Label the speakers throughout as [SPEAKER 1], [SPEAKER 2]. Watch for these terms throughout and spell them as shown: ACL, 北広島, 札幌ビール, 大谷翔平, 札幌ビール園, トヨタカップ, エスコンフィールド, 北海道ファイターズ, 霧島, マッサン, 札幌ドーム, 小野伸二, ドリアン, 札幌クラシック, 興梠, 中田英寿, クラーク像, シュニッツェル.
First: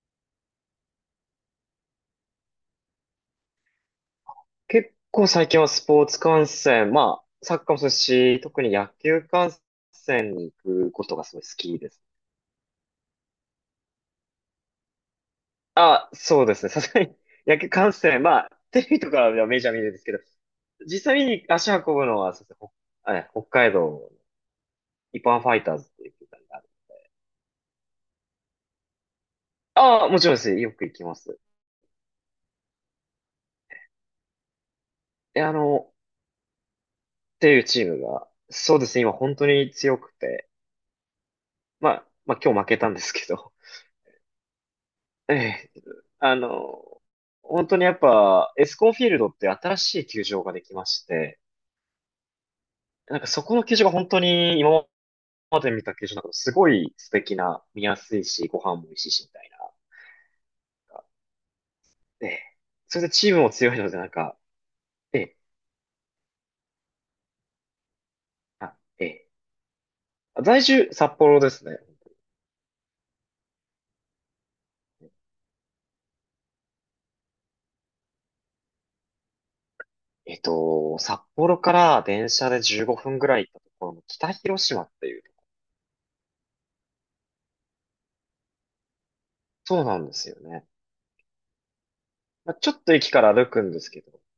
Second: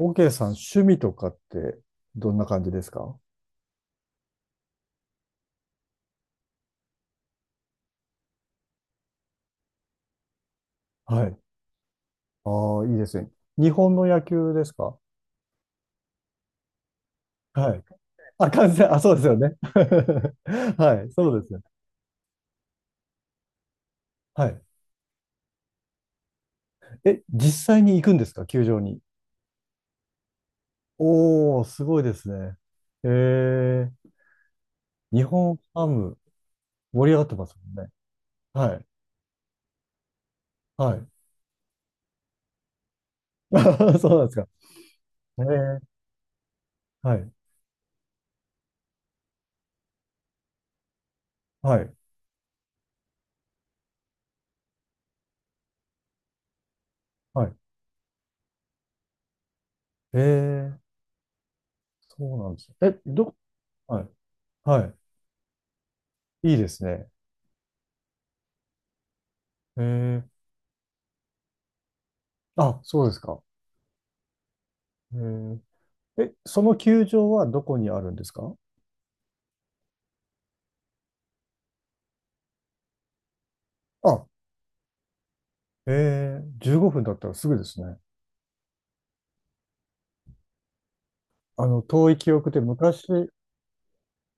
[SPEAKER 1] OK さん、趣味とかってどんな感じですか？
[SPEAKER 2] 結構最近はスポーツ観戦、まあ、サッカーもそうですし、特に野球観戦に行くこと
[SPEAKER 1] は
[SPEAKER 2] が
[SPEAKER 1] い。
[SPEAKER 2] すごい好きです。
[SPEAKER 1] ああ、いいですね。日本の野球ですか？
[SPEAKER 2] あ、そうですね。さすがに 野球
[SPEAKER 1] はい。
[SPEAKER 2] 観戦、ま
[SPEAKER 1] あ、
[SPEAKER 2] あ、
[SPEAKER 1] 観
[SPEAKER 2] テレ
[SPEAKER 1] 戦、あ、
[SPEAKER 2] ビと
[SPEAKER 1] そうです
[SPEAKER 2] か
[SPEAKER 1] よ
[SPEAKER 2] では
[SPEAKER 1] ね。
[SPEAKER 2] メジャー見るんですけど、
[SPEAKER 1] はい、
[SPEAKER 2] 実際
[SPEAKER 1] そう
[SPEAKER 2] に
[SPEAKER 1] ですね。
[SPEAKER 2] 足運ぶのは、そうですね、北海道の
[SPEAKER 1] はい。
[SPEAKER 2] 一般ファイターズっていう球団がある。
[SPEAKER 1] え、実際に行くんですか球場に？
[SPEAKER 2] ああ、もちろんです。よく行きます。
[SPEAKER 1] おー、すごいですね。えー、日
[SPEAKER 2] え、あ
[SPEAKER 1] 本ハ
[SPEAKER 2] の、
[SPEAKER 1] ム盛り上がって
[SPEAKER 2] っ
[SPEAKER 1] ま
[SPEAKER 2] て
[SPEAKER 1] す
[SPEAKER 2] いう
[SPEAKER 1] もん
[SPEAKER 2] チー
[SPEAKER 1] ね。
[SPEAKER 2] ムが、
[SPEAKER 1] は
[SPEAKER 2] そうで
[SPEAKER 1] い、
[SPEAKER 2] すね、今本当に強くて、
[SPEAKER 1] はい。
[SPEAKER 2] まあ、まあ今日負けたんですけど、
[SPEAKER 1] そうなんですか？
[SPEAKER 2] え
[SPEAKER 1] え
[SPEAKER 2] え、
[SPEAKER 1] ー、
[SPEAKER 2] あの、
[SPEAKER 1] はい、
[SPEAKER 2] 本当にやっぱ、エスコンフィールドって新しい球場ができまして、
[SPEAKER 1] はい、
[SPEAKER 2] なんかそこの球場が本当に今まで見た球場の中でもすごい素敵
[SPEAKER 1] はい。
[SPEAKER 2] な、見やすいし、ご飯も美味しいし、みたいな。
[SPEAKER 1] えー、
[SPEAKER 2] え
[SPEAKER 1] そうなん
[SPEAKER 2] え、
[SPEAKER 1] です。え、
[SPEAKER 2] それでチームも強いので、
[SPEAKER 1] は
[SPEAKER 2] な
[SPEAKER 1] い、
[SPEAKER 2] んか、
[SPEAKER 1] は
[SPEAKER 2] ええ、
[SPEAKER 1] い。いいですね。
[SPEAKER 2] あ、ええ、
[SPEAKER 1] えー、
[SPEAKER 2] 在住、札幌ですね。
[SPEAKER 1] あ、そうですか？えーえ、その球場はどこにあるんですか？
[SPEAKER 2] 札幌から電車で15分ぐらい行ったところの
[SPEAKER 1] あ、
[SPEAKER 2] 北広島って。
[SPEAKER 1] 15分だったらすぐですね。あの、遠い記憶で昔、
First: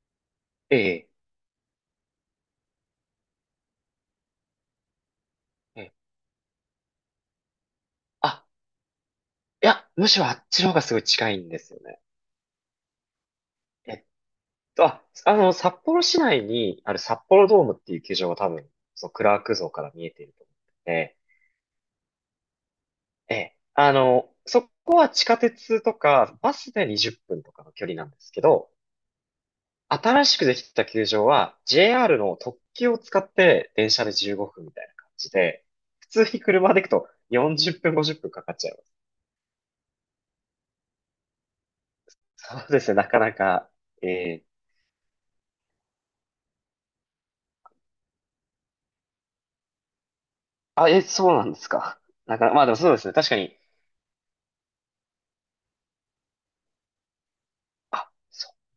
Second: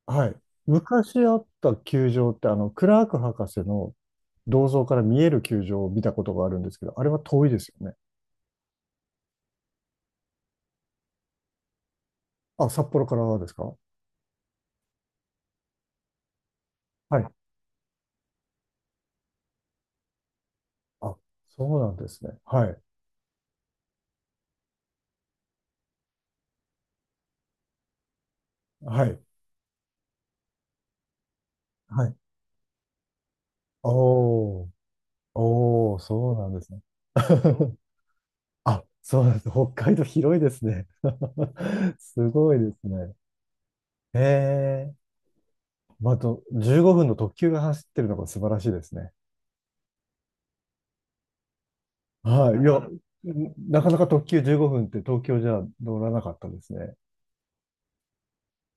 [SPEAKER 1] はい。昔あった球場って、あの、クラーク博士の銅像から見える球場を見たことがあるんですけど、あれは遠いですよね。
[SPEAKER 2] いや、むしろあっちの方がすごい近いんですよね。
[SPEAKER 1] あ、札幌からですか？
[SPEAKER 2] えっ札幌市内にある札
[SPEAKER 1] はい。
[SPEAKER 2] 幌ドームっていう球場が多分、そのクラーク像から見えていると思っ
[SPEAKER 1] あ、
[SPEAKER 2] てて、
[SPEAKER 1] そうなんですね。はい。
[SPEAKER 2] ええ、そこは地下鉄とかバスで20分とかの距離なんですけど、
[SPEAKER 1] はい。
[SPEAKER 2] 新しくできた球場は
[SPEAKER 1] はい。
[SPEAKER 2] JR の特急を使って電車で15
[SPEAKER 1] お
[SPEAKER 2] 分
[SPEAKER 1] ー、
[SPEAKER 2] みたいな感じで、
[SPEAKER 1] おー、
[SPEAKER 2] 普通
[SPEAKER 1] そう
[SPEAKER 2] に
[SPEAKER 1] なんです
[SPEAKER 2] 車で
[SPEAKER 1] ね。
[SPEAKER 2] 行くと40 分、50分かかっちゃいま
[SPEAKER 1] あ、
[SPEAKER 2] す。
[SPEAKER 1] そうなんです。北海道広いですね。すご
[SPEAKER 2] そ
[SPEAKER 1] い
[SPEAKER 2] う
[SPEAKER 1] で
[SPEAKER 2] で
[SPEAKER 1] す
[SPEAKER 2] すね、な
[SPEAKER 1] ね。
[SPEAKER 2] かなか、ええ、
[SPEAKER 1] ええ、まあ、あと、15分の特急が走ってるのが素晴らしいですね。
[SPEAKER 2] あ、そうなんですか。なかな
[SPEAKER 1] は
[SPEAKER 2] か、
[SPEAKER 1] い。
[SPEAKER 2] ま
[SPEAKER 1] い
[SPEAKER 2] あでも
[SPEAKER 1] や、
[SPEAKER 2] そうですね。確かに。
[SPEAKER 1] なかなか特急15分って東京じゃ乗らなかったですね。
[SPEAKER 2] あ、そう。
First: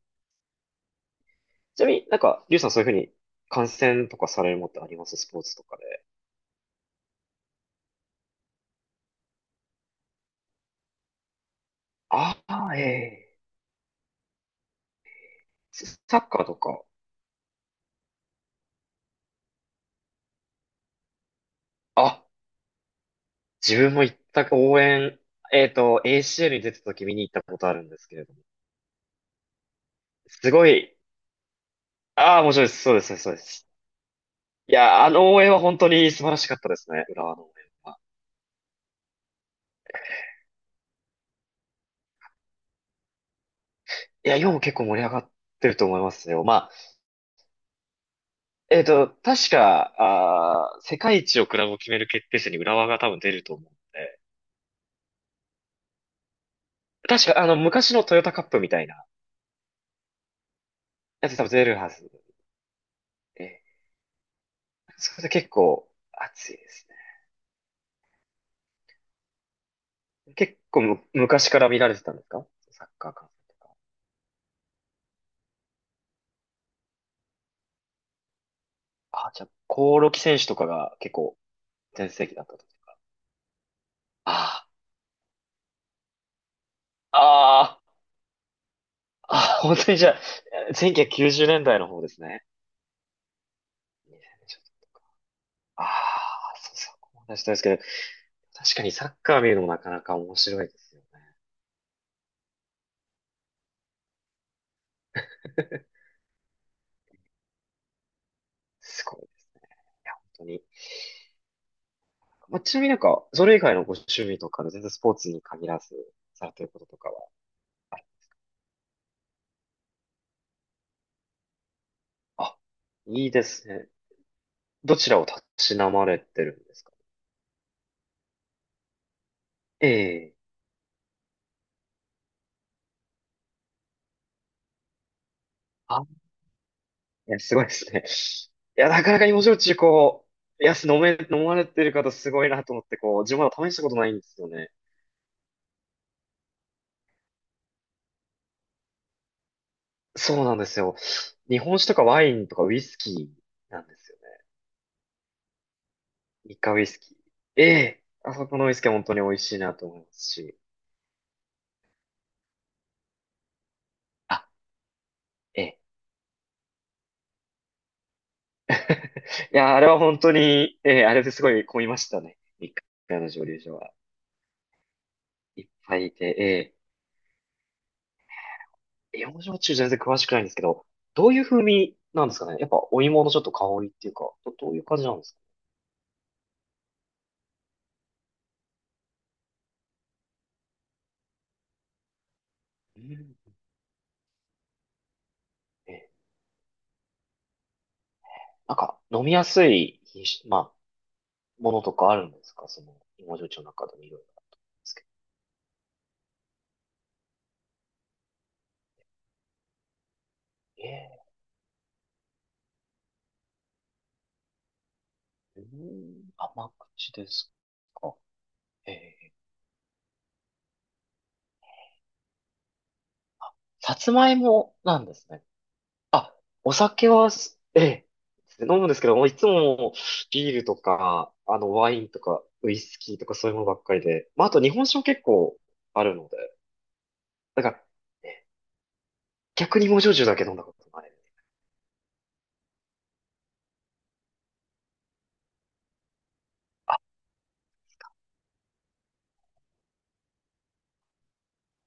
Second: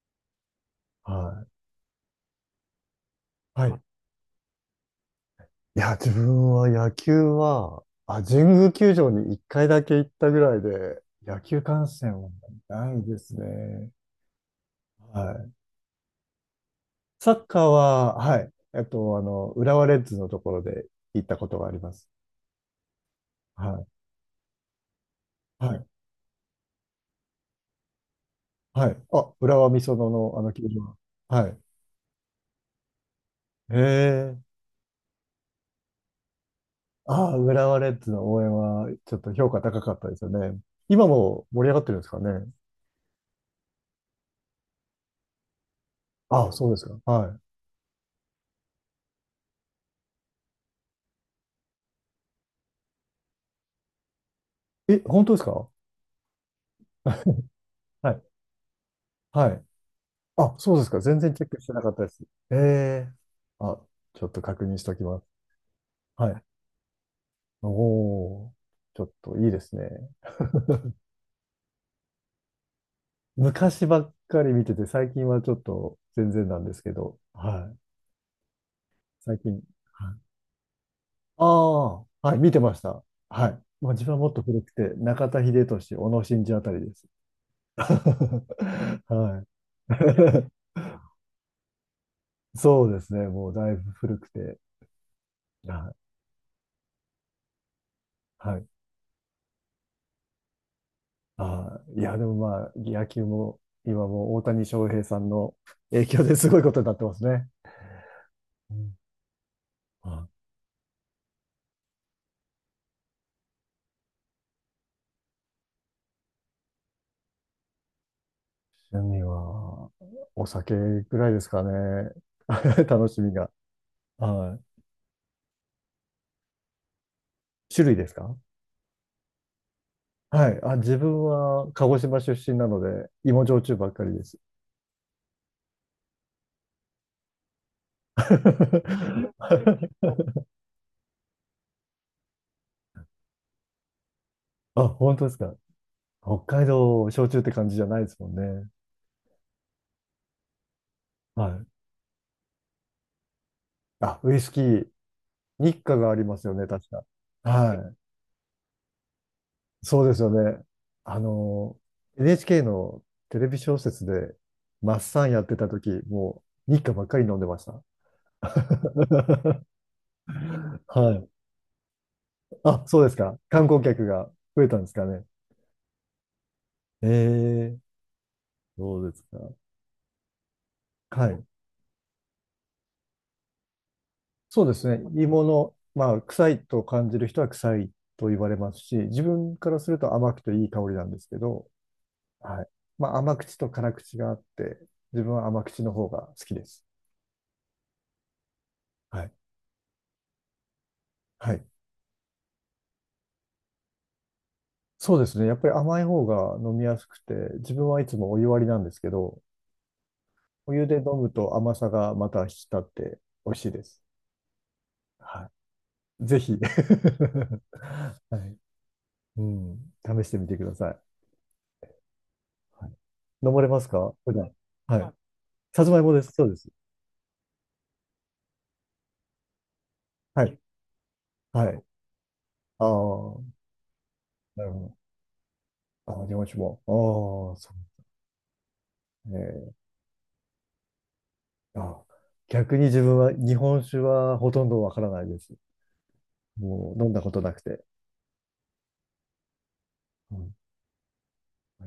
[SPEAKER 1] は
[SPEAKER 2] ちなみになんか、リュウさんそういうふうに
[SPEAKER 1] い。
[SPEAKER 2] 観
[SPEAKER 1] はい。
[SPEAKER 2] 戦とかされるものってありますスポーツとか
[SPEAKER 1] いや、
[SPEAKER 2] で。
[SPEAKER 1] 自分は野球は、あ、神宮球場に1回だけ行ったぐらいで、野球観戦は
[SPEAKER 2] あ
[SPEAKER 1] ないです
[SPEAKER 2] あ、ええ、
[SPEAKER 1] ね。はい。
[SPEAKER 2] サッカーとか。
[SPEAKER 1] サッカーは、はい。あの、浦和レッズのところで行ったことがあります。
[SPEAKER 2] あ、
[SPEAKER 1] は
[SPEAKER 2] 自
[SPEAKER 1] い。
[SPEAKER 2] 分も行った応援、
[SPEAKER 1] はい。
[SPEAKER 2] ACL に出てた時見に行ったことあるんですけれども。
[SPEAKER 1] はい。あ、浦和美園の、あの
[SPEAKER 2] す
[SPEAKER 1] 球
[SPEAKER 2] ご
[SPEAKER 1] 場。
[SPEAKER 2] い、
[SPEAKER 1] はい。
[SPEAKER 2] ああ、面白いです。そうです、そうです。
[SPEAKER 1] へえ。
[SPEAKER 2] いや、あの応援は本当に素晴らしかったですね。浦
[SPEAKER 1] あ
[SPEAKER 2] 和
[SPEAKER 1] あ、
[SPEAKER 2] の応援
[SPEAKER 1] 浦和レ
[SPEAKER 2] は。
[SPEAKER 1] ッズの応援は、ちょっと評価高かったですよね。今も盛り上がってるんですかね。
[SPEAKER 2] いや、今も結構盛り上がってると思いますよ。
[SPEAKER 1] ああ、
[SPEAKER 2] ま
[SPEAKER 1] そう
[SPEAKER 2] あ、
[SPEAKER 1] ですか。は
[SPEAKER 2] 確か、世界一をクラブを決める決定戦に浦和が多分出ると思うんで。
[SPEAKER 1] い。え、本当ですか？
[SPEAKER 2] 確 か、昔の
[SPEAKER 1] は
[SPEAKER 2] トヨ
[SPEAKER 1] い。
[SPEAKER 2] タカップみたいな
[SPEAKER 1] はい。あ、そうですか。全
[SPEAKER 2] や
[SPEAKER 1] 然
[SPEAKER 2] つ
[SPEAKER 1] チ
[SPEAKER 2] 多
[SPEAKER 1] ェッ
[SPEAKER 2] 分
[SPEAKER 1] ク
[SPEAKER 2] 出
[SPEAKER 1] して
[SPEAKER 2] る
[SPEAKER 1] なか
[SPEAKER 2] は
[SPEAKER 1] ったで
[SPEAKER 2] ず
[SPEAKER 1] す。ええ。
[SPEAKER 2] で、
[SPEAKER 1] あ、ちょっと確認しておき
[SPEAKER 2] そ
[SPEAKER 1] ま
[SPEAKER 2] れ
[SPEAKER 1] す。
[SPEAKER 2] で結構
[SPEAKER 1] はい。
[SPEAKER 2] 熱いです
[SPEAKER 1] おお、ちょっといいですね。
[SPEAKER 2] ね。結構昔から見られてたんですか？サッカー観戦。
[SPEAKER 1] 昔ばっかり見てて、最近はちょっと全然なんですけど、はい。
[SPEAKER 2] あ、
[SPEAKER 1] 最
[SPEAKER 2] じゃあ、
[SPEAKER 1] 近。
[SPEAKER 2] 興
[SPEAKER 1] は
[SPEAKER 2] 梠
[SPEAKER 1] い。
[SPEAKER 2] 選手とかが結構
[SPEAKER 1] ああ、
[SPEAKER 2] 全盛期
[SPEAKER 1] はい、
[SPEAKER 2] だっ
[SPEAKER 1] 見
[SPEAKER 2] た
[SPEAKER 1] て
[SPEAKER 2] と。
[SPEAKER 1] ました。はい。まあ、自分はもっと古
[SPEAKER 2] あ
[SPEAKER 1] くて、中田英寿、小野伸二あたりです。
[SPEAKER 2] あ、ああ、あ
[SPEAKER 1] はい。
[SPEAKER 2] あ、本当にじゃ あ、1990年代の方ですね。
[SPEAKER 1] そうですね。もうだいぶ
[SPEAKER 2] にせん
[SPEAKER 1] 古
[SPEAKER 2] ね
[SPEAKER 1] く
[SPEAKER 2] んち
[SPEAKER 1] て。
[SPEAKER 2] ょっとか。
[SPEAKER 1] は
[SPEAKER 2] あ
[SPEAKER 1] い。
[SPEAKER 2] あ、そうそう、思したですけど、
[SPEAKER 1] はい。
[SPEAKER 2] 確かにサッカー見るのもなかなか面白いですよね。
[SPEAKER 1] あー、いや、でもまあ、野球も今もう大谷翔平さんの 影響で すごいことになってますね。うん。
[SPEAKER 2] すごい、本
[SPEAKER 1] あ、
[SPEAKER 2] 当に。まあ、ちなみになんか、それ以外のご趣味とかで全然スポーツに限らずされてることとかは、ある、
[SPEAKER 1] 趣味は、お酒ぐらいですかね。
[SPEAKER 2] あ、
[SPEAKER 1] 楽し
[SPEAKER 2] いい
[SPEAKER 1] み
[SPEAKER 2] で
[SPEAKER 1] が。
[SPEAKER 2] すね。
[SPEAKER 1] は
[SPEAKER 2] どちらをたしなまれてるんですか？
[SPEAKER 1] い。種類ですか？
[SPEAKER 2] ええ、
[SPEAKER 1] はい。あ、自分は鹿児島出身なので、芋焼酎ばっかりです。
[SPEAKER 2] あ、いや、すごいですね。いや、なかなか芋焼酎こ う、いや、飲まれてる方すごいなと思って、こう、自分はまだ試したことないんですよね。
[SPEAKER 1] あ、本当ですか？北海道焼酎って感じじゃないですもんね。
[SPEAKER 2] そうなんですよ。
[SPEAKER 1] は
[SPEAKER 2] 日
[SPEAKER 1] い。
[SPEAKER 2] 本酒とかワインとかウイスキーなんですよ
[SPEAKER 1] あ、ウイ
[SPEAKER 2] ね。
[SPEAKER 1] スキー、日課がありますよ
[SPEAKER 2] 日
[SPEAKER 1] ね、
[SPEAKER 2] 韓ウ
[SPEAKER 1] 確
[SPEAKER 2] イス
[SPEAKER 1] か。
[SPEAKER 2] キー。え
[SPEAKER 1] はい。
[SPEAKER 2] え、あそこのウイスキーは本当に美味しいなと思い
[SPEAKER 1] そ
[SPEAKER 2] ま
[SPEAKER 1] うです
[SPEAKER 2] す
[SPEAKER 1] よ
[SPEAKER 2] し。
[SPEAKER 1] ね。あの、NHK のテレビ小説で、
[SPEAKER 2] あ、
[SPEAKER 1] マッサンやって
[SPEAKER 2] え
[SPEAKER 1] た
[SPEAKER 2] え、
[SPEAKER 1] 時、もう日課ばっかり飲んでました。
[SPEAKER 2] い や、あれは本当に、ええ、
[SPEAKER 1] は
[SPEAKER 2] あれ
[SPEAKER 1] い。
[SPEAKER 2] ですごい混みましたね。一
[SPEAKER 1] あ、そうです
[SPEAKER 2] 回の
[SPEAKER 1] か？
[SPEAKER 2] 蒸留
[SPEAKER 1] 観
[SPEAKER 2] 所
[SPEAKER 1] 光
[SPEAKER 2] は。
[SPEAKER 1] 客が増えたんですかね。
[SPEAKER 2] いっぱいいて、え
[SPEAKER 1] ええ、そうで
[SPEAKER 2] え、
[SPEAKER 1] すか。
[SPEAKER 2] 芋焼中全然詳しくないんですけど、ど
[SPEAKER 1] は
[SPEAKER 2] うい
[SPEAKER 1] い。
[SPEAKER 2] う風味なんですかね？やっぱお芋のちょっと香りっていうか、
[SPEAKER 1] そう
[SPEAKER 2] ど
[SPEAKER 1] で
[SPEAKER 2] ういう
[SPEAKER 1] す
[SPEAKER 2] 感
[SPEAKER 1] ね。
[SPEAKER 2] じなんですか？
[SPEAKER 1] 芋の、まあ、臭いと感じる人は臭いと言われますし、自分からすると甘くていい香りなんですけど、はい。
[SPEAKER 2] う
[SPEAKER 1] まあ、甘
[SPEAKER 2] ん。
[SPEAKER 1] 口と辛口があって、自分は甘口の
[SPEAKER 2] え
[SPEAKER 1] 方
[SPEAKER 2] え、
[SPEAKER 1] が好きです。
[SPEAKER 2] なんか
[SPEAKER 1] は
[SPEAKER 2] 飲み
[SPEAKER 1] い。
[SPEAKER 2] やすい品種、ま
[SPEAKER 1] は
[SPEAKER 2] あ、
[SPEAKER 1] い。
[SPEAKER 2] ものとかあるんですか？その芋焼酎の中でもいろいろあるんですけど。
[SPEAKER 1] そうですね。やっぱり甘い方が飲みやすくて、自分はいつもお湯割りなんですけど、お湯
[SPEAKER 2] え
[SPEAKER 1] で飲
[SPEAKER 2] え、
[SPEAKER 1] むと甘さがまた引き立って美味しいです。は
[SPEAKER 2] う
[SPEAKER 1] い。
[SPEAKER 2] ん、
[SPEAKER 1] ぜひ。
[SPEAKER 2] 甘口で す
[SPEAKER 1] は
[SPEAKER 2] か？
[SPEAKER 1] い。
[SPEAKER 2] ええ、
[SPEAKER 1] うん。試してみてください。はい、飲まれます
[SPEAKER 2] さつ
[SPEAKER 1] か
[SPEAKER 2] ま
[SPEAKER 1] 普
[SPEAKER 2] い
[SPEAKER 1] 段？
[SPEAKER 2] もな
[SPEAKER 1] は
[SPEAKER 2] ん
[SPEAKER 1] い。
[SPEAKER 2] ですね。
[SPEAKER 1] さつまいもです。そうです。
[SPEAKER 2] お酒はええ、飲むんですけど、もういつも
[SPEAKER 1] は
[SPEAKER 2] ビー
[SPEAKER 1] い。
[SPEAKER 2] ルとか、
[SPEAKER 1] はい。
[SPEAKER 2] ワインとか、ウイ
[SPEAKER 1] ああ、
[SPEAKER 2] スキーとかそういうものばっかりで、まあ、あと
[SPEAKER 1] な
[SPEAKER 2] 日
[SPEAKER 1] るほ
[SPEAKER 2] 本
[SPEAKER 1] ど。
[SPEAKER 2] 酒も結構あ
[SPEAKER 1] あ
[SPEAKER 2] る
[SPEAKER 1] あ、
[SPEAKER 2] の
[SPEAKER 1] 日
[SPEAKER 2] で、
[SPEAKER 1] 本酒も。ああ、
[SPEAKER 2] だか
[SPEAKER 1] そ
[SPEAKER 2] ら、え
[SPEAKER 1] うね。
[SPEAKER 2] 逆に芋焼酎だけ飲んだことない。
[SPEAKER 1] あ、逆に自分は日本酒はほとんどわからないです。も
[SPEAKER 2] あ、
[SPEAKER 1] う飲んだことなくて。うん、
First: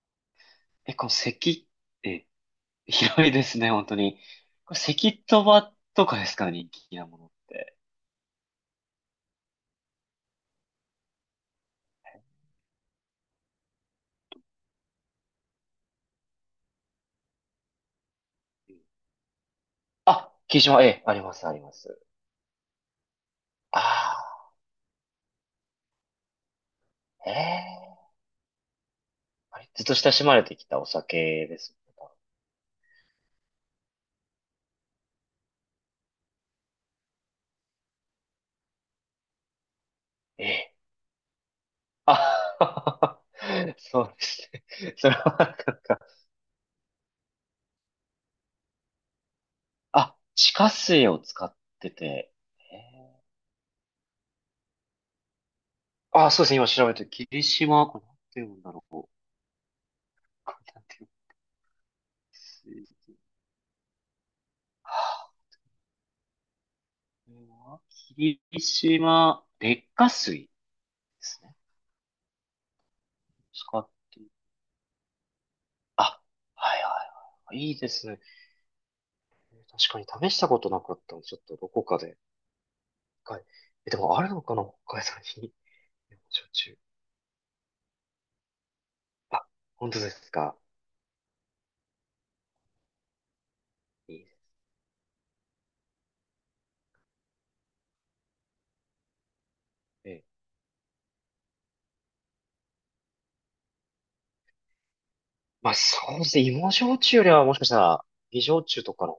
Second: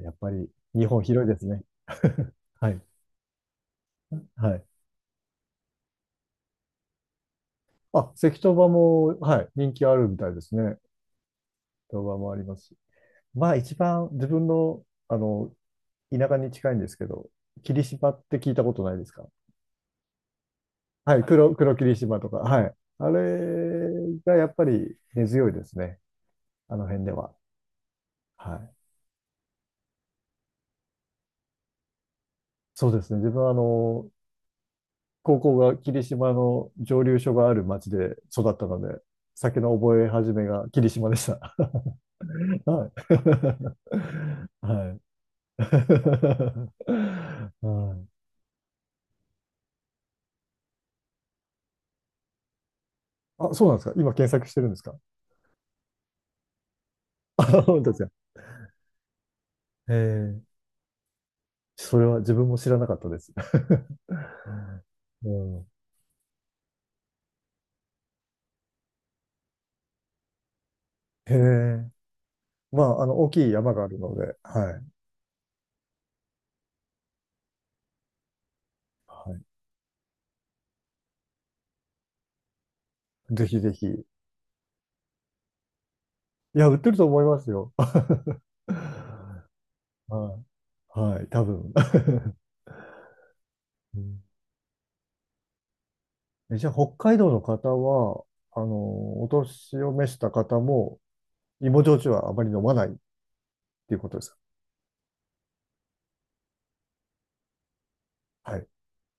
[SPEAKER 1] やっぱり日
[SPEAKER 2] 結
[SPEAKER 1] 本
[SPEAKER 2] 構
[SPEAKER 1] 広いですね。
[SPEAKER 2] 咳って
[SPEAKER 1] はい。
[SPEAKER 2] 広いですね、本当に。
[SPEAKER 1] はい。
[SPEAKER 2] これ咳とばとかですか、人気なものって。
[SPEAKER 1] あ、関東場も、はい、人気あるみたいですね。関東場もありますし。まあ一番自分の、あの、田舎に近いんですけど、霧島って聞いたことないですか？
[SPEAKER 2] あ、霧島、ええ、あ
[SPEAKER 1] は
[SPEAKER 2] り
[SPEAKER 1] い、
[SPEAKER 2] ます、あ
[SPEAKER 1] 黒、
[SPEAKER 2] りま
[SPEAKER 1] 黒霧
[SPEAKER 2] す。
[SPEAKER 1] 島とか。はい。あれ
[SPEAKER 2] あ
[SPEAKER 1] がやっぱり根強いですね。あの辺で
[SPEAKER 2] あ、え
[SPEAKER 1] は。
[SPEAKER 2] え、
[SPEAKER 1] はい。
[SPEAKER 2] あれずっと親しまれてきたお酒ですね。
[SPEAKER 1] そうですね。自分はあの、高校が霧島の蒸留所がある町で育ったので、酒の覚え始めが
[SPEAKER 2] ええ、
[SPEAKER 1] 霧島でした。は
[SPEAKER 2] あ、
[SPEAKER 1] い。
[SPEAKER 2] そうで す
[SPEAKER 1] は
[SPEAKER 2] ね。
[SPEAKER 1] い。
[SPEAKER 2] それはなん か、
[SPEAKER 1] はい。
[SPEAKER 2] あ、地下水を使ってて、えー
[SPEAKER 1] あ、そうなんですか？今検索してるんですか？
[SPEAKER 2] あ、そうですね。今調べて、
[SPEAKER 1] あ、
[SPEAKER 2] 霧
[SPEAKER 1] 本
[SPEAKER 2] 島、
[SPEAKER 1] 当で
[SPEAKER 2] こ
[SPEAKER 1] す
[SPEAKER 2] れ
[SPEAKER 1] か？
[SPEAKER 2] なんて読むんだろう。こ
[SPEAKER 1] ええ、
[SPEAKER 2] れなんて読む？
[SPEAKER 1] それは自分も知らな
[SPEAKER 2] 水
[SPEAKER 1] かったです。
[SPEAKER 2] は、
[SPEAKER 1] う
[SPEAKER 2] あ、
[SPEAKER 1] ん。
[SPEAKER 2] これは霧島、劣化水で
[SPEAKER 1] へ
[SPEAKER 2] すね。
[SPEAKER 1] え。まあ、あの、大きい山
[SPEAKER 2] 使
[SPEAKER 1] が
[SPEAKER 2] っ
[SPEAKER 1] あるの
[SPEAKER 2] てい、
[SPEAKER 1] で、はい。
[SPEAKER 2] あ、はいはいはい。いいですね。
[SPEAKER 1] は
[SPEAKER 2] 確かに試したことなかったので、ちょっとどこかで。一
[SPEAKER 1] い。
[SPEAKER 2] 回、
[SPEAKER 1] ぜひぜひ。
[SPEAKER 2] で
[SPEAKER 1] い
[SPEAKER 2] もあるのかな北海道に。焼
[SPEAKER 1] や、売っ
[SPEAKER 2] 酎。
[SPEAKER 1] てると思いますよ。
[SPEAKER 2] あ、
[SPEAKER 1] は
[SPEAKER 2] 本当ですか。
[SPEAKER 1] い。はい。多分。う
[SPEAKER 2] いい
[SPEAKER 1] ん。
[SPEAKER 2] ね。
[SPEAKER 1] じゃあ、北海道の方は、あの、お年を召し
[SPEAKER 2] え
[SPEAKER 1] た方も、芋焼酎はあまり飲まないっていうことです
[SPEAKER 2] まあそうですね。芋焼酎よりはもしかしたら、美
[SPEAKER 1] か？は
[SPEAKER 2] 焼
[SPEAKER 1] い。
[SPEAKER 2] 酎とかのメ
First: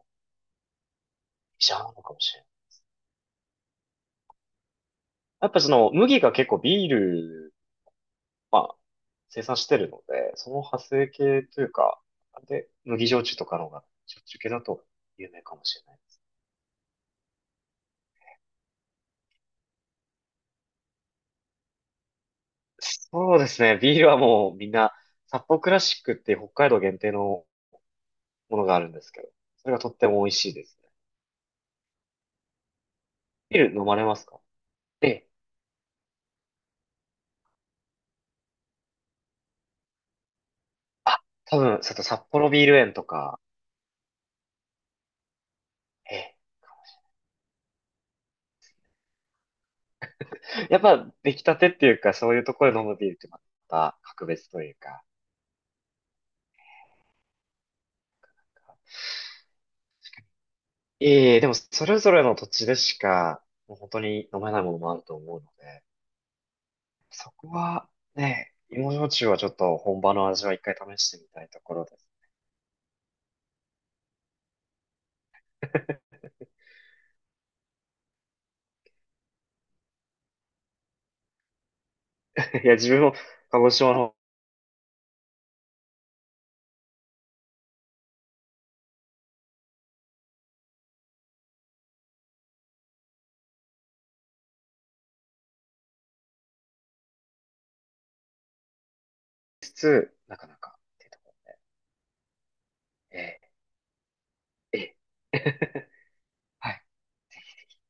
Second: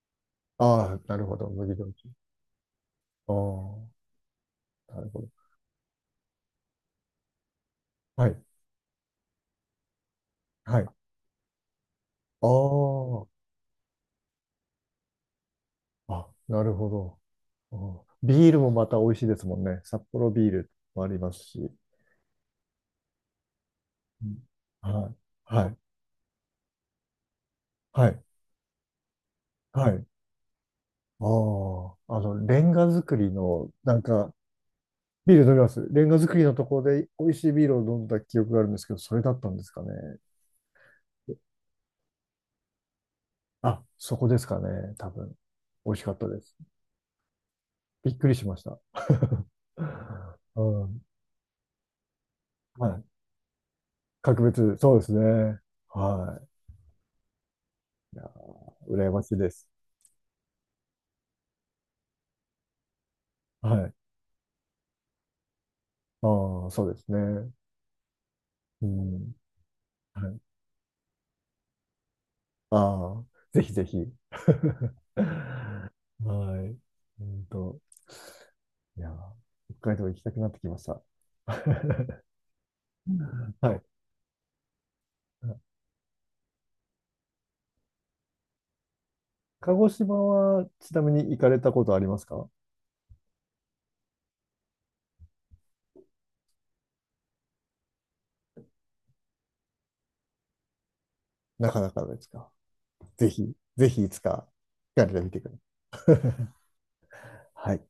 [SPEAKER 1] ああ、なるほど。
[SPEAKER 2] ジ
[SPEAKER 1] 麦
[SPEAKER 2] ャー
[SPEAKER 1] 焼
[SPEAKER 2] なの
[SPEAKER 1] 酎。
[SPEAKER 2] かもしれない。
[SPEAKER 1] ああ、なるほど。
[SPEAKER 2] やっぱその麦が結構ビール
[SPEAKER 1] はい。
[SPEAKER 2] 生産してるので、その派
[SPEAKER 1] はい。あ
[SPEAKER 2] 生系というか、で、麦
[SPEAKER 1] あ、
[SPEAKER 2] 焼酎とかの方が焼酎系だと有名かもしれないで
[SPEAKER 1] あ、なるほど。ああ、ビールもまた美味しいですもんね。札幌ビールもありますし。
[SPEAKER 2] す。そうですね。ビールは
[SPEAKER 1] うん。
[SPEAKER 2] もうみんな、
[SPEAKER 1] はい。
[SPEAKER 2] 札幌
[SPEAKER 1] は
[SPEAKER 2] ク
[SPEAKER 1] い。
[SPEAKER 2] ラシックっていう北海道限定の
[SPEAKER 1] はい。
[SPEAKER 2] ものがあるんですけど、それがと
[SPEAKER 1] は
[SPEAKER 2] って
[SPEAKER 1] い。
[SPEAKER 2] も美味しいですね。
[SPEAKER 1] ああ、あの、レンガ作り
[SPEAKER 2] ビ
[SPEAKER 1] の、
[SPEAKER 2] ール飲
[SPEAKER 1] な
[SPEAKER 2] ま
[SPEAKER 1] ん
[SPEAKER 2] れます
[SPEAKER 1] か、
[SPEAKER 2] か？ええ。
[SPEAKER 1] ビール飲みます。レンガ作りのところで美味しいビールを飲んだ記憶があるんですけど、それだったんですかね。
[SPEAKER 2] あ、多分、ちょっと札幌ビール園とか、
[SPEAKER 1] あ、そこですかね。多分。美味しかっ
[SPEAKER 2] え
[SPEAKER 1] た
[SPEAKER 2] え、
[SPEAKER 1] です。びっくりしました。う
[SPEAKER 2] やっ
[SPEAKER 1] ん。
[SPEAKER 2] ぱ出来たてっていうか、そういうところで飲
[SPEAKER 1] は
[SPEAKER 2] む
[SPEAKER 1] い。
[SPEAKER 2] ビールってまた格
[SPEAKER 1] 格
[SPEAKER 2] 別という
[SPEAKER 1] 別、そう
[SPEAKER 2] か。
[SPEAKER 1] ですね。はい。いや、羨ましいです。
[SPEAKER 2] ええ、でもそれぞれの土地でしか、もう
[SPEAKER 1] は
[SPEAKER 2] 本
[SPEAKER 1] い。
[SPEAKER 2] 当に飲めないものもあると思うので、
[SPEAKER 1] ああ、そうです
[SPEAKER 2] そこ
[SPEAKER 1] ね。
[SPEAKER 2] はね、
[SPEAKER 1] う
[SPEAKER 2] 芋焼酎
[SPEAKER 1] ん。
[SPEAKER 2] はちょっと本場の
[SPEAKER 1] はい。
[SPEAKER 2] 味は一回試してみたいところです。
[SPEAKER 1] ああ、ぜひぜひ。はい。うんと。いや、北海道行きたくなってきました。
[SPEAKER 2] いや、自分も鹿児
[SPEAKER 1] はい。
[SPEAKER 2] 島の方
[SPEAKER 1] 鹿児島はちなみに行かれたことありますか？
[SPEAKER 2] にしつつ、なかなかっていうところ。
[SPEAKER 1] なかなかですか？ぜ
[SPEAKER 2] え
[SPEAKER 1] ひ、ぜひいつか
[SPEAKER 2] え、え
[SPEAKER 1] 行かれてみ
[SPEAKER 2] え。
[SPEAKER 1] てください。
[SPEAKER 2] はい
[SPEAKER 1] はい。